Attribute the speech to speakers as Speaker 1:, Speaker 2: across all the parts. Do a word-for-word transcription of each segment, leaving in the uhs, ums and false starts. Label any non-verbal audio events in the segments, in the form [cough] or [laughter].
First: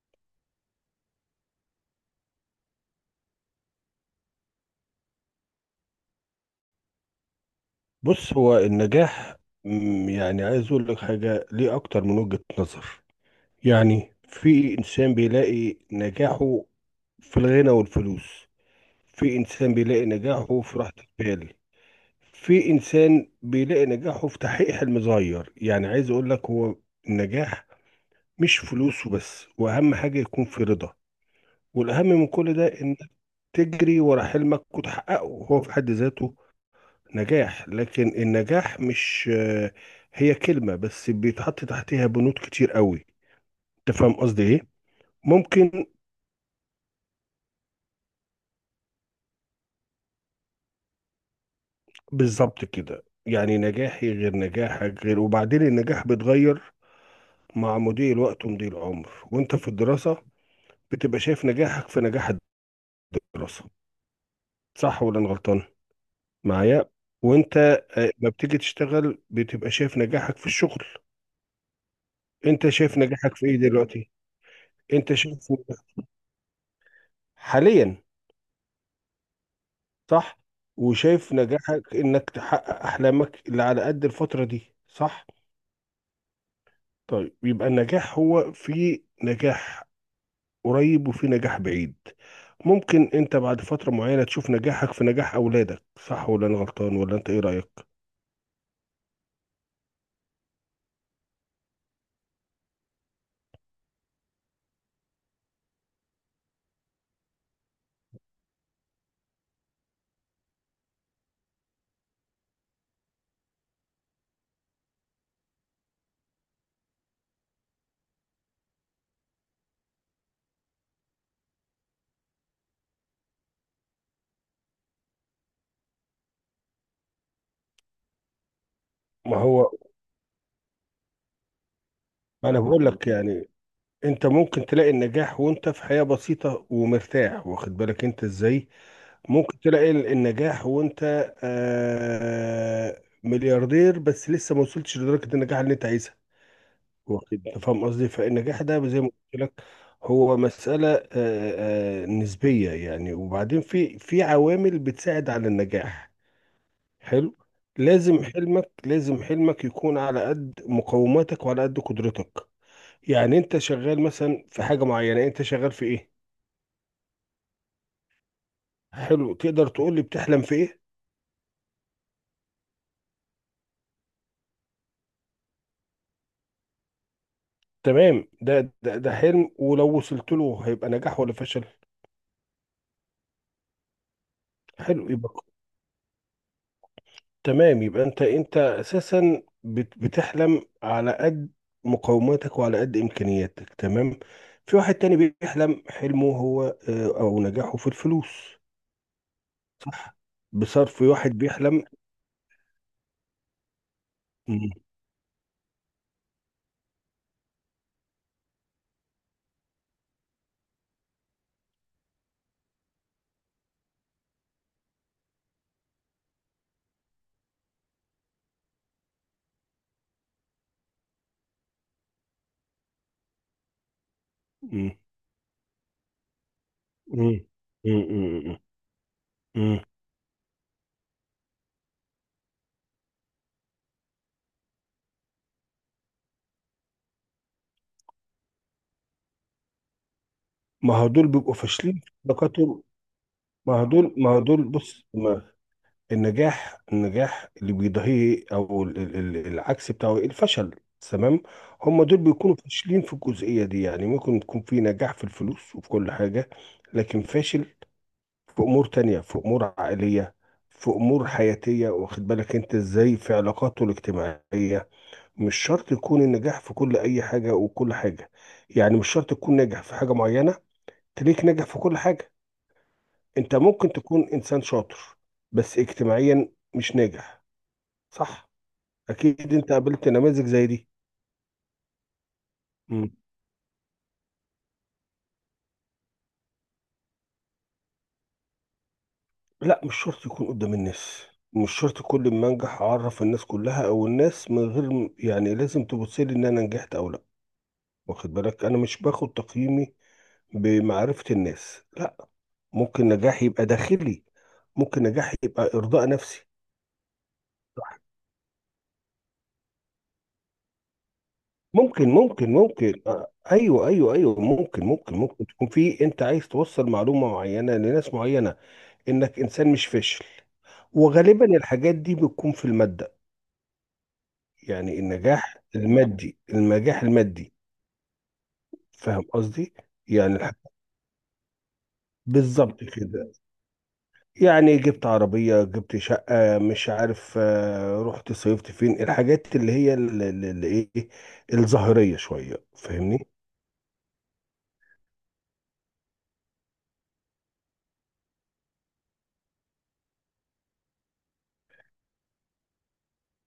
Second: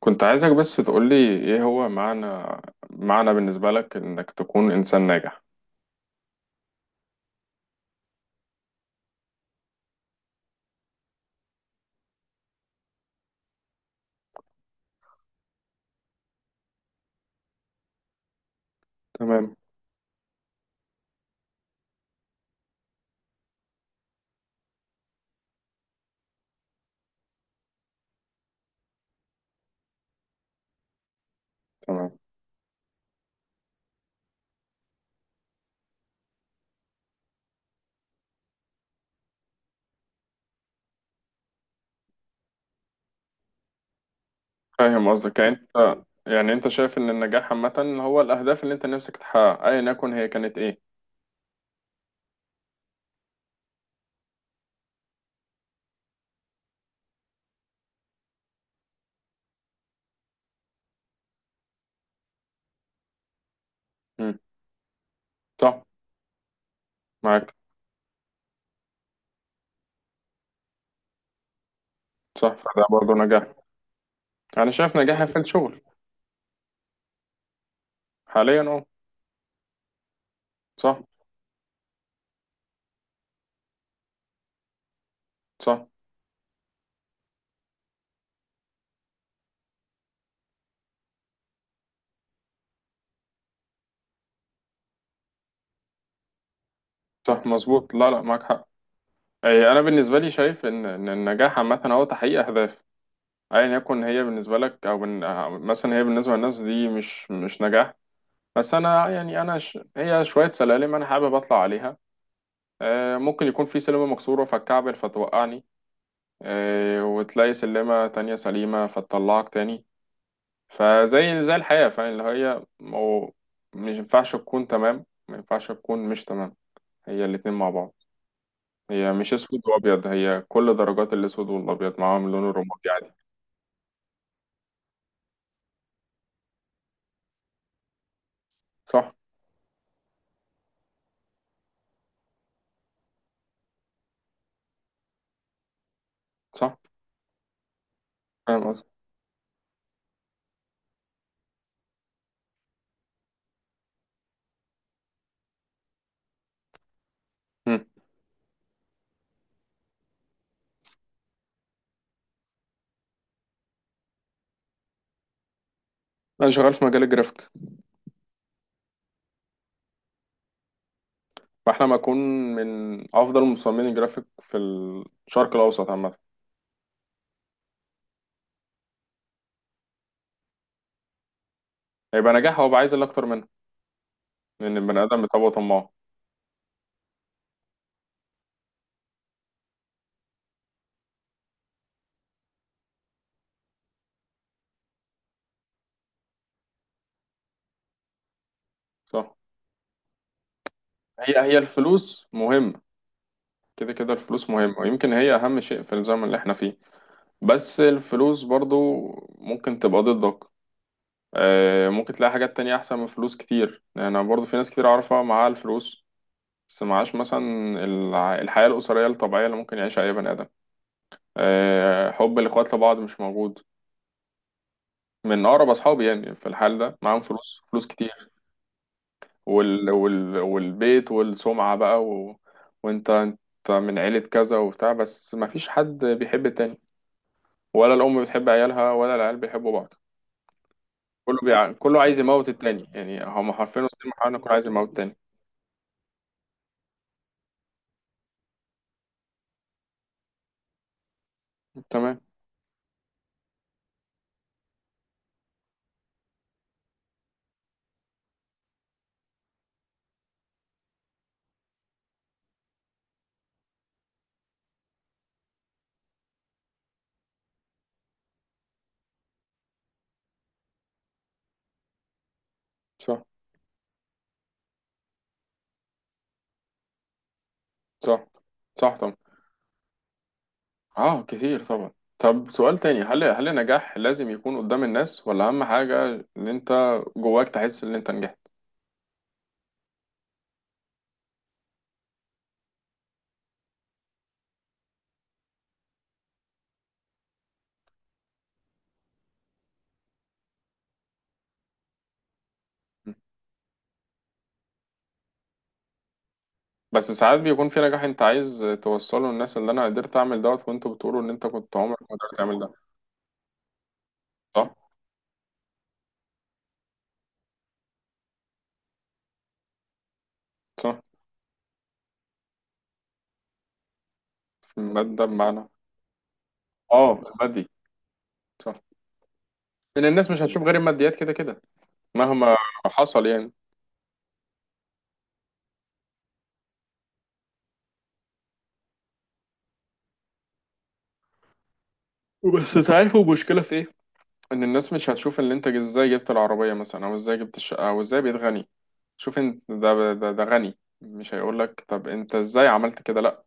Speaker 1: كنت عايزك بس تقولي ايه هو معنى معنى بالنسبة لك انك تكون انسان ناجح؟
Speaker 2: بص هو النجاح. مم، يعني عايز اقول لك حاجه ليه اكتر من وجهه نظر. يعني في انسان بيلاقي نجاحه في الغنى والفلوس، في
Speaker 1: تمام،
Speaker 2: انسان بيلاقي نجاحه في راحه البال، في انسان بيلاقي نجاحه في تحقيق حلم صغير. يعني عايز اقول لك، هو النجاح مش فلوس وبس، واهم حاجه يكون في رضا، والاهم
Speaker 1: تمام.
Speaker 2: من كل ده ان تجري ورا حلمك وتحققه، هو في حد ذاته نجاح. لكن النجاح مش آه، هي كلمة بس بيتحط تحتها بنود كتير قوي. انت فاهم قصدي ايه؟
Speaker 1: فاهم قصدك، يعني
Speaker 2: ممكن.
Speaker 1: انت يعني انت شايف ان النجاح عامة هو الاهداف اللي انت نفسك تحققها ايا يكن هي كانت ايه؟
Speaker 2: بالظبط كده، يعني نجاحي غير نجاحك غير، وبعدين النجاح بيتغير مع مضي الوقت ومضي العمر. وانت في الدراسة بتبقى شايف نجاحك في نجاح الدراسة،
Speaker 1: مم.
Speaker 2: صح ولا انا غلطان؟
Speaker 1: صح،
Speaker 2: معايا.
Speaker 1: معاك.
Speaker 2: وانت آه، ما بتيجي تشتغل بتبقى شايف نجاحك في الشغل.
Speaker 1: صح،
Speaker 2: انت
Speaker 1: فده
Speaker 2: شايف
Speaker 1: برضه
Speaker 2: نجاحك
Speaker 1: نجاح.
Speaker 2: في ايه دلوقتي؟
Speaker 1: انا شايف
Speaker 2: انت
Speaker 1: نجاحي في
Speaker 2: شايف
Speaker 1: الشغل
Speaker 2: نجاح- حاليا.
Speaker 1: حاليا، اه.
Speaker 2: صح.
Speaker 1: صح،
Speaker 2: وشايف نجاحك انك تحقق احلامك اللي على قد الفترة دي، صح.
Speaker 1: صح،
Speaker 2: طيب يبقى النجاح هو في نجاح قريب وفي نجاح بعيد. ممكن انت بعد فترة معينة تشوف نجاحك في نجاح اولادك، صح ولا انا غلطان؟ ولا انت ايه
Speaker 1: صح،
Speaker 2: رأيك؟
Speaker 1: مظبوط. لا، لا، معاك حق. اي، انا بالنسبة لي شايف ان ان النجاح عامة هو تحقيق اهداف. ايا يكن هي بالنسبة لك او بن... مثلا هي بالنسبة للناس دي مش مش نجاح. بس انا يعني انا ش... هي شويه سلالم انا حابب اطلع عليها. آه، ممكن يكون في سلمه مكسوره فتكعبل فتوقعني. آه، وتلاقي سلمه تانية سليمه فتطلعك تاني. فزي زي الحياه فاهم اللي هي مو... مش ينفعش تكون تمام، ما ينفعش تكون مش تمام. هي الاتنين مع بعض. هي مش
Speaker 2: ما
Speaker 1: اسود
Speaker 2: هو،
Speaker 1: وابيض، هي كل درجات الاسود والابيض، معاهم اللون
Speaker 2: ما انا بقول
Speaker 1: الرمادي
Speaker 2: لك،
Speaker 1: عادي.
Speaker 2: يعني انت ممكن تلاقي النجاح وانت في حياة بسيطة ومرتاح، واخد بالك انت ازاي.
Speaker 1: صح،
Speaker 2: ممكن تلاقي ال- النجاح وانت آه ملياردير بس لسه ما وصلتش لدرجة النجاح اللي انت عايزها.
Speaker 1: صح.
Speaker 2: واخد بالك. فاهم قصدي. فالنجاح
Speaker 1: فاهم قصدي.
Speaker 2: ده زي ما قلت لك هو مسألة آه، آه، نسبية يعني. وبعدين في في عوامل بتساعد على النجاح. حلو.
Speaker 1: مم.
Speaker 2: لازم حلمك، لازم حلمك يكون على قد مقوماتك وعلى قد قدرتك. يعني انت شغال مثلا في حاجة معينة، انت شغال في ايه؟
Speaker 1: انا شغال في مجال الجرافيك.
Speaker 2: حلو، تقدر تقول لي بتحلم في ايه؟
Speaker 1: فاحنا ما اكون من افضل مصممين الجرافيك في الشرق الاوسط عامه.
Speaker 2: تمام. ده ده, ده حلم ولو وصلت له هيبقى نجاح ولا فشل؟
Speaker 1: هيبقى نجاح، هو بقى عايز اللي اكتر منه لان البني
Speaker 2: حلو،
Speaker 1: ادم
Speaker 2: يبقى
Speaker 1: بيتبقى طماع.
Speaker 2: تمام. يبقى انت، انت اساسا بت- بتحلم على قد مقوماتك وعلى قد امكانياتك، تمام. في واحد تاني بيحلم حلمه هو آه، او نجاحه في الفلوس،
Speaker 1: صح.
Speaker 2: صح. بصرف، واحد
Speaker 1: هي هي
Speaker 2: بيحلم.
Speaker 1: الفلوس مهمه. كده كده الفلوس
Speaker 2: مم،
Speaker 1: مهمه، ويمكن هي اهم شيء في الزمن اللي احنا فيه. بس الفلوس برضو ممكن تبقى ضدك. آه، ممكن تلاقي حاجات تانية احسن من فلوس كتير، انا برضو في ناس كتير اعرفها معاها الفلوس. بس معاش مثلا. الع- الحياه الاسريه الطبيعيه اللي ممكن يعيشها اي بني ادم. آه، حب الاخوات لبعض مش موجود.
Speaker 2: مم،
Speaker 1: من اقرب اصحابي يعني في الحال ده معاهم
Speaker 2: مم،
Speaker 1: فلوس، فلوس
Speaker 2: مم،
Speaker 1: كتير.
Speaker 2: مم، مم.
Speaker 1: وال... وال... والبيت والسمعة بقى و... وانت انت من عيلة كذا وبتاع، بس مفيش حد بيحب التاني. ولا الأم بتحب عيالها، ولا العيال بيحبوا بعض.
Speaker 2: ما هو دول
Speaker 1: كله
Speaker 2: بيبقوا
Speaker 1: بيع...
Speaker 2: فاشلين
Speaker 1: كله
Speaker 2: في
Speaker 1: عايز يموت
Speaker 2: علاقاتهم.
Speaker 1: التاني، يعني هما
Speaker 2: ما
Speaker 1: حرفيا
Speaker 2: هو
Speaker 1: وسط
Speaker 2: دول ما
Speaker 1: المحاولة
Speaker 2: هو
Speaker 1: كله
Speaker 2: دول
Speaker 1: عايز يموت
Speaker 2: بص،
Speaker 1: التاني.
Speaker 2: ما النجاح النجاح اللي بيضاهيه، او ال- ال- ال- العكس بتاعه، الفشل، تمام. هم دول
Speaker 1: تمام.
Speaker 2: بيكونوا فاشلين في الجزئية دي. يعني ممكن تكون في نجاح في الفلوس وفي كل حاجة، لكن فاشل في امور تانية، في امور عائلية، في امور حياتية، واخد بالك انت ازاي، في علاقاته الاجتماعية. مش شرط يكون النجاح في كل اي حاجة وكل حاجة. يعني مش شرط تكون ناجح في حاجة معينة تليك ناجح في كل حاجة.
Speaker 1: صح.
Speaker 2: انت ممكن تكون انسان شاطر بس اجتماعيا مش ناجح.
Speaker 1: صح،
Speaker 2: صح.
Speaker 1: صح طبعا.
Speaker 2: اكيد انت قابلت نماذج زي دي.
Speaker 1: اه، كتير طبعا. طب سؤال تاني،
Speaker 2: مم.
Speaker 1: هل هل النجاح لازم يكون قدام الناس، ولا أهم حاجة إن أنت جواك تحس إن أنت نجحت؟
Speaker 2: لا، مش شرط يكون قدام الناس. مش شرط كل ما انجح اعرف الناس كلها، او الناس من غير م- يعني لازم تبص لي ان انا نجحت او لا. واخد بالك، انا مش باخد تقييمي بمعرفة الناس، لا. ممكن نجاحي يبقى داخلي، ممكن نجاحي يبقى ارضاء نفسي.
Speaker 1: بس ساعات بيكون في
Speaker 2: صح.
Speaker 1: نجاح انت عايز توصله للناس، اللي انا قدرت اعمل دوت وانتوا بتقولوا ان انت كنت عمرك ما
Speaker 2: ممكن
Speaker 1: قدرت
Speaker 2: ممكن
Speaker 1: تعمل ده.
Speaker 2: ممكن آه، ايوه ايوه ايوه،
Speaker 1: صح.
Speaker 2: ممكن ممكن ممكن تكون في، انت عايز توصل معلومة معينة لناس معينة، انك انسان مش فاشل.
Speaker 1: صح.
Speaker 2: وغالبا الحاجات دي بتكون في المادة.
Speaker 1: في
Speaker 2: يعني
Speaker 1: المادة
Speaker 2: النجاح
Speaker 1: بمعنى؟
Speaker 2: المادي، النجاح
Speaker 1: اه، في
Speaker 2: المادي.
Speaker 1: المادي. صح.
Speaker 2: فاهم قصدي.
Speaker 1: لان الناس
Speaker 2: يعني
Speaker 1: مش
Speaker 2: الح-
Speaker 1: هتشوف غير الماديات، كده كده. مهما
Speaker 2: بالظبط
Speaker 1: حصل
Speaker 2: كده.
Speaker 1: يعني.
Speaker 2: يعني جبت عربية، جبت شقة، مش عارف، آه، رحت صيفت فين، الحاجات اللي هي اللي ايه، الظاهرية شوية،
Speaker 1: بس تعرفوا
Speaker 2: فاهمني.
Speaker 1: المشكلة في ايه؟ ان الناس مش هتشوف اللي انت ازاي جبت العربية مثلا، او ازاي جبت الشقة، او ازاي بقيت غني. شوف انت، ده ده, ده غني مش هيقول لك طب انت ازاي عملت كده؟ لا.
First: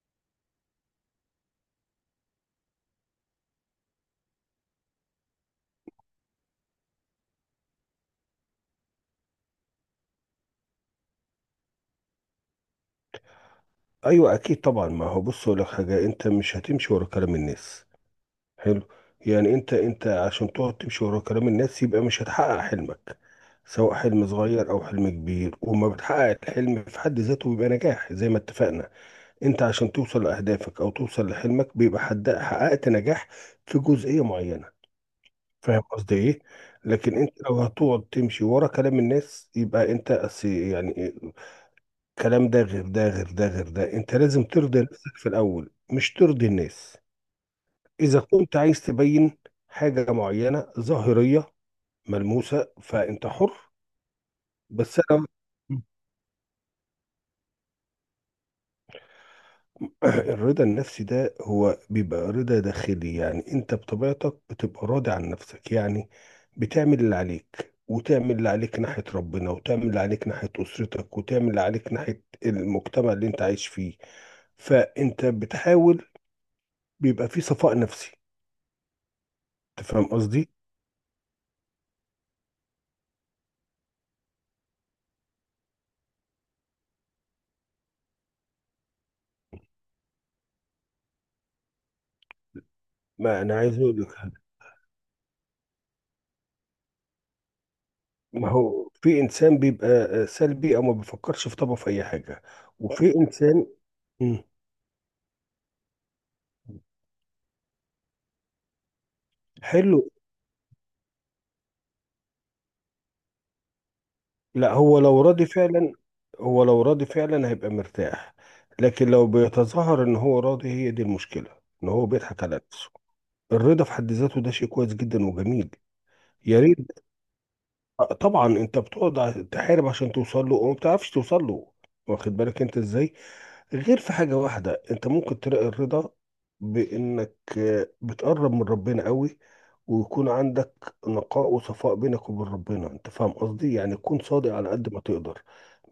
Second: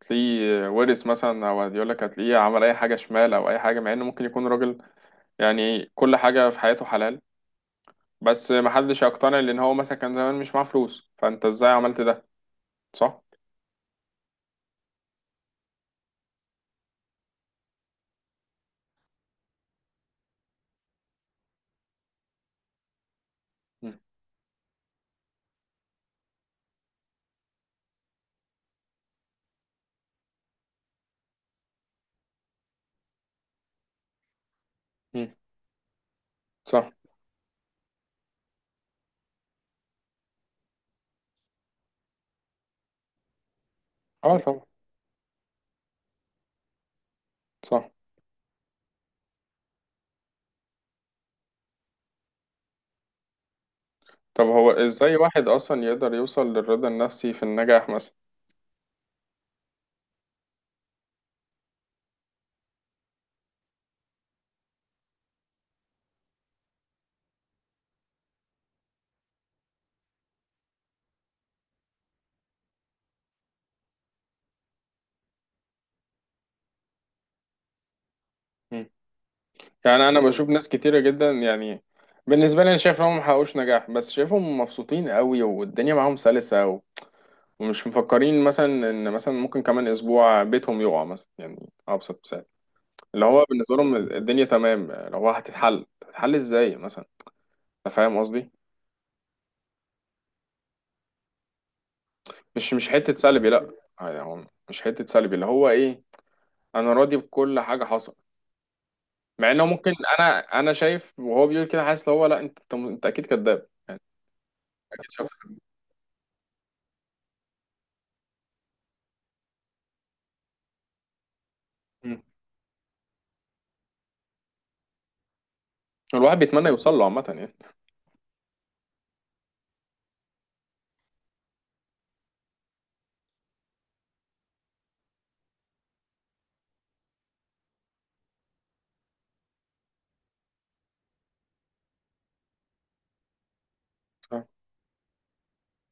Speaker 1: تلاقيه ورث مثلا، او يقول لك هتلاقيه عمل اي حاجة شمال، او اي حاجة، مع انه ممكن يكون راجل. يعني كل حاجة في حياته حلال. بس محدش يقتنع لأن هو مثلا كان زمان مش معاه فلوس، فأنت إزاي عملت ده. صح؟
Speaker 2: ايوه، اكيد طبعا. ما هو، بص اقول لك حاجة، انت مش هتمشي ورا كلام الناس. حلو. يعني انت، انت عشان تقعد تمشي ورا كلام الناس يبقى مش هتحقق حلمك، سواء
Speaker 1: مم.
Speaker 2: حلم صغير او حلم كبير. وما بتحقق الحلم في حد ذاته بيبقى نجاح، زي ما اتفقنا. انت عشان توصل لاهدافك او توصل لحلمك بيبقى حد حققت نجاح في جزئية معينة.
Speaker 1: مم.
Speaker 2: فاهم قصدي ايه.
Speaker 1: صح.
Speaker 2: لكن انت لو هتقعد تمشي ورا كلام الناس يبقى انت أس- يعني كلام ده غير ده غير ده غير ده. انت
Speaker 1: اه
Speaker 2: لازم
Speaker 1: طبعا.
Speaker 2: ترضي نفسك في الاول، مش ترضي الناس.
Speaker 1: صح.
Speaker 2: إذا كنت عايز تبين حاجة معينة ظاهرية ملموسة، فأنت حر.
Speaker 1: طب هو
Speaker 2: بس
Speaker 1: إزاي
Speaker 2: أنا
Speaker 1: واحد أصلا يقدر يوصل للرضا النفسي في النجاح مثلا؟
Speaker 2: [clears throat] الرضا النفسي ده هو بيبقى رضا داخلي. يعني أنت بطبيعتك بتبقى راضي عن نفسك، يعني بتعمل اللي عليك، وتعمل اللي عليك ناحية ربنا، وتعمل اللي عليك ناحية أسرتك، وتعمل اللي عليك ناحية المجتمع اللي أنت عايش فيه، فأنت بتحاول. بيبقى في صفاء نفسي.
Speaker 1: مم.
Speaker 2: أنت فاهم
Speaker 1: يعني أنا
Speaker 2: قصدي؟
Speaker 1: بشوف ناس كتيرة جدا يعني. بالنسبة لي أنا شايف إن هم محققوش نجاح، بس شايفهم مبسوطين قوي والدنيا معاهم سلسة و- ومش مفكرين مثلا إن مثلا ممكن كمان أسبوع بيتهم يقع مثلا، يعني أبسط مثال. اللي
Speaker 2: ما
Speaker 1: هو
Speaker 2: أنا
Speaker 1: بالنسبة
Speaker 2: عايز
Speaker 1: لهم
Speaker 2: أقول لك،
Speaker 1: الدنيا تمام، اللي هو هتتحل هتتحل ازاي مثلا. انت فاهم
Speaker 2: ما
Speaker 1: قصدي.
Speaker 2: هو في انسان بيبقى آه، سلبي، او ما بيفكرش في طبعه في اي حاجه.
Speaker 1: مش مش حتة
Speaker 2: وفي
Speaker 1: سلبي،
Speaker 2: انسان،
Speaker 1: لا. يعني
Speaker 2: مم،
Speaker 1: هو مش حتة سلبي اللي هو ايه. انا راضي بكل حاجة حصلت. مع انه ممكن.
Speaker 2: حلو.
Speaker 1: انا انا شايف وهو بيقول كده حاسس اللي هو لا انت انت انت اكيد كذاب يعني.
Speaker 2: لا،
Speaker 1: أنت
Speaker 2: هو
Speaker 1: اكيد
Speaker 2: لو
Speaker 1: شخص
Speaker 2: راضي
Speaker 1: كذاب.
Speaker 2: فعلا هو لو راضي فعلا هيبقى مرتاح. لكن لو بيتظاهر ان هو راضي، هي دي المشكله، ان هو
Speaker 1: مم.
Speaker 2: بيضحك على نفسه. الرضا في حد ذاته ده شيء كويس جدا وجميل.
Speaker 1: الواحد
Speaker 2: يا
Speaker 1: بيتمنى يوصل
Speaker 2: ريت.
Speaker 1: له عامة يعني.
Speaker 2: آه، طبعا. انت بتقعد ع- تحارب عشان توصل له، وما بتعرفش توصل له، واخد بالك انت ازاي. غير في حاجة واحدة انت ممكن تلاقي الرضا، بانك آه، بتقرب من ربنا قوي، ويكون عندك نقاء وصفاء بينك وبين ربنا، انت فاهم قصدي، يعني تكون
Speaker 1: آه.
Speaker 2: صادق على قد ما تقدر.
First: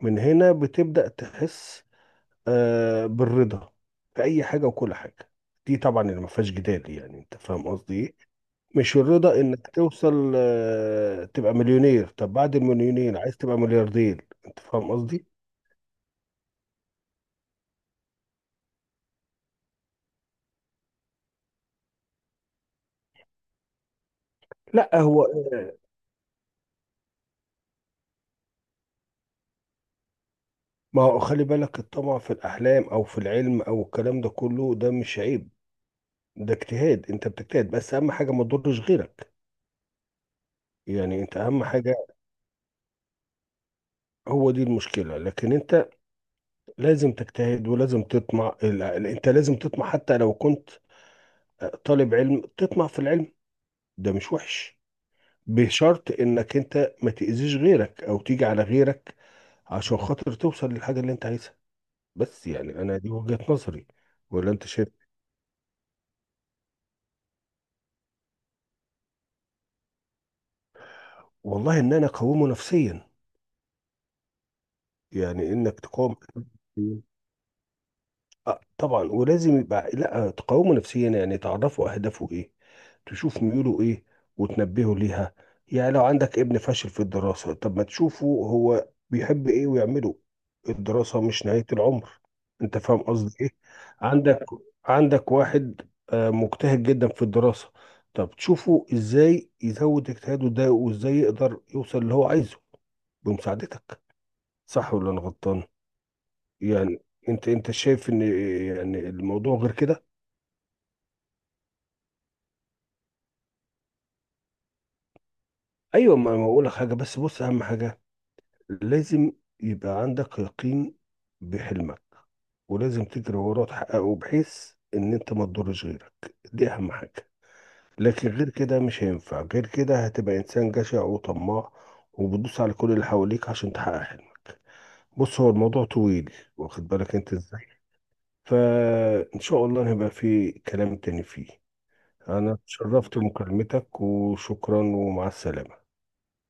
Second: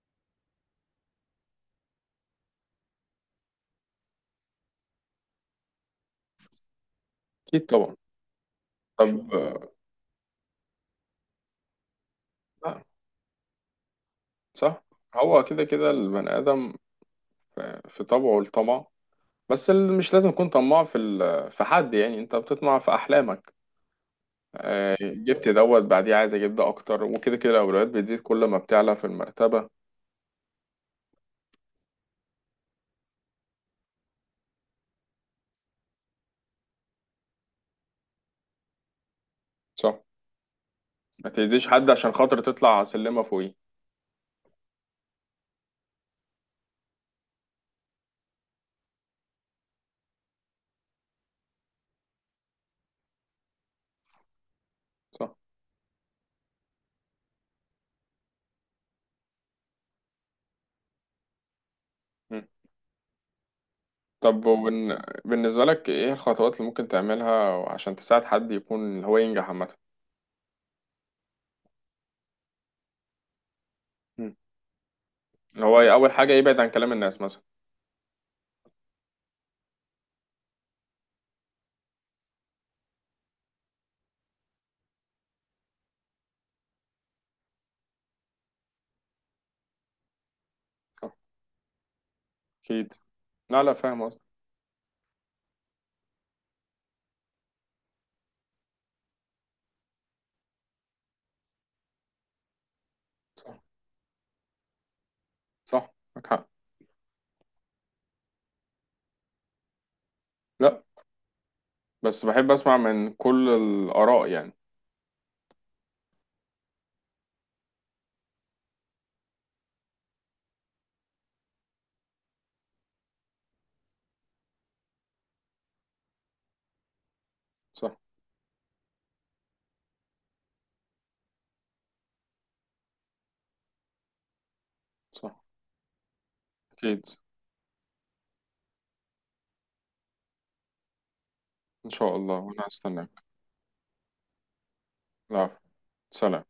Speaker 2: من هنا بتبدأ تحس آه، بالرضا في اي حاجة وكل حاجة. دي طبعا اللي ما فيهاش جدال، يعني انت
Speaker 1: اكيد
Speaker 2: فاهم
Speaker 1: طبعا.
Speaker 2: قصدي ايه. مش
Speaker 1: طب
Speaker 2: الرضا انك
Speaker 1: آه،
Speaker 2: توصل آه، تبقى مليونير، طب بعد
Speaker 1: لا.
Speaker 2: المليونير عايز تبقى ملياردير، انت
Speaker 1: صح.
Speaker 2: فاهم قصدي.
Speaker 1: هو كده كده البني ادم في في طبعه الطمع. بس ال- مش لازم يكون طماع في ال- في حد، يعني انت بتطمع في احلامك.
Speaker 2: لا،
Speaker 1: آه،
Speaker 2: هو
Speaker 1: جبت دوت بعديه عايز اجيب ده اكتر، وكده كده الاولويات بتزيد كل ما بتعلى في المرتبه.
Speaker 2: ما هو، خلي بالك، الطمع في الأحلام أو في العلم أو الكلام ده كله، ده مش عيب. ده اجتهاد، أنت بتجتهد، بس أهم حاجة ما تضرش غيرك.
Speaker 1: صح.
Speaker 2: يعني
Speaker 1: ما
Speaker 2: أنت أهم
Speaker 1: تأذيش حد
Speaker 2: حاجة،
Speaker 1: عشان خاطر تطلع سلمه فوقيه.
Speaker 2: هو دي المشكلة. لكن أنت لازم تجتهد، ولازم تطمع ال- ال- أنت لازم تطمع حتى لو كنت طالب علم، تطمع في العلم. ده مش وحش.
Speaker 1: صح.
Speaker 2: بشرط إنك أنت ما تأذيش غيرك أو تيجي على غيرك عشان خاطر توصل للحاجة اللي أنت عايزها.
Speaker 1: مم.
Speaker 2: بس يعني أنا دي وجهة نظري.
Speaker 1: طب
Speaker 2: ولا أنت شايف؟
Speaker 1: وبن... بالنسبه لك ايه الخطوات اللي ممكن تعملها عشان تساعد حد يكون اللي هو ينجح عامه؟
Speaker 2: والله، إن أنا أقومه نفسيا،
Speaker 1: مم.
Speaker 2: يعني
Speaker 1: اللي هو
Speaker 2: انك
Speaker 1: اول
Speaker 2: تقاوم
Speaker 1: حاجه يبعد عن كلام
Speaker 2: نفسياً.
Speaker 1: الناس مثلا.
Speaker 2: آه طبعا. ولازم يبقى، لا، تقاومه نفسيا، يعني تعرفوا اهدافه ايه، تشوف ميوله ايه وتنبهه ليها. يعني لو عندك ابن فاشل في الدراسة، طب ما تشوفه هو بيحب ايه ويعمله.
Speaker 1: صح.
Speaker 2: الدراسة مش نهاية العمر. انت
Speaker 1: اكيد.
Speaker 2: فاهم قصدي ايه.
Speaker 1: لا، لا، فاهم قصدك.
Speaker 2: عندك عندك واحد آه، مجتهد جدا في الدراسة، طب تشوفه ازاي يزود اجتهاده ده، وازاي يقدر يوصل اللي هو عايزه
Speaker 1: صح،
Speaker 2: بمساعدتك. صح ولا انا غلطان؟
Speaker 1: صح، معاك حق.
Speaker 2: يعني انت، انت شايف ان يعني الموضوع غير كده.
Speaker 1: لا، بس بحب اسمع من كل الاراء يعني.
Speaker 2: ايوه، ما ما اقول لك حاجه، بس بص، اهم حاجه لازم يبقى عندك يقين بحلمك، ولازم تجري وراه تحققه، بحيث ان انت ما تضرش غيرك، دي اهم حاجه.
Speaker 1: صح،
Speaker 2: لكن غير كده مش هينفع، غير كده هتبقى انسان جشع وطماع، وبتدوس على كل اللي حواليك عشان تحقق حلمك. بص
Speaker 1: صح،
Speaker 2: هو الموضوع طويل، واخد
Speaker 1: اكيد.
Speaker 2: بالك انت ازاي. فان شاء الله هيبقى في كلام تاني فيه.
Speaker 1: ان شاء الله،
Speaker 2: أنا
Speaker 1: وانا
Speaker 2: تشرفت
Speaker 1: هستناك.
Speaker 2: بمكالمتك، وشكرا ومع
Speaker 1: لا.
Speaker 2: السلامة.
Speaker 1: سلام.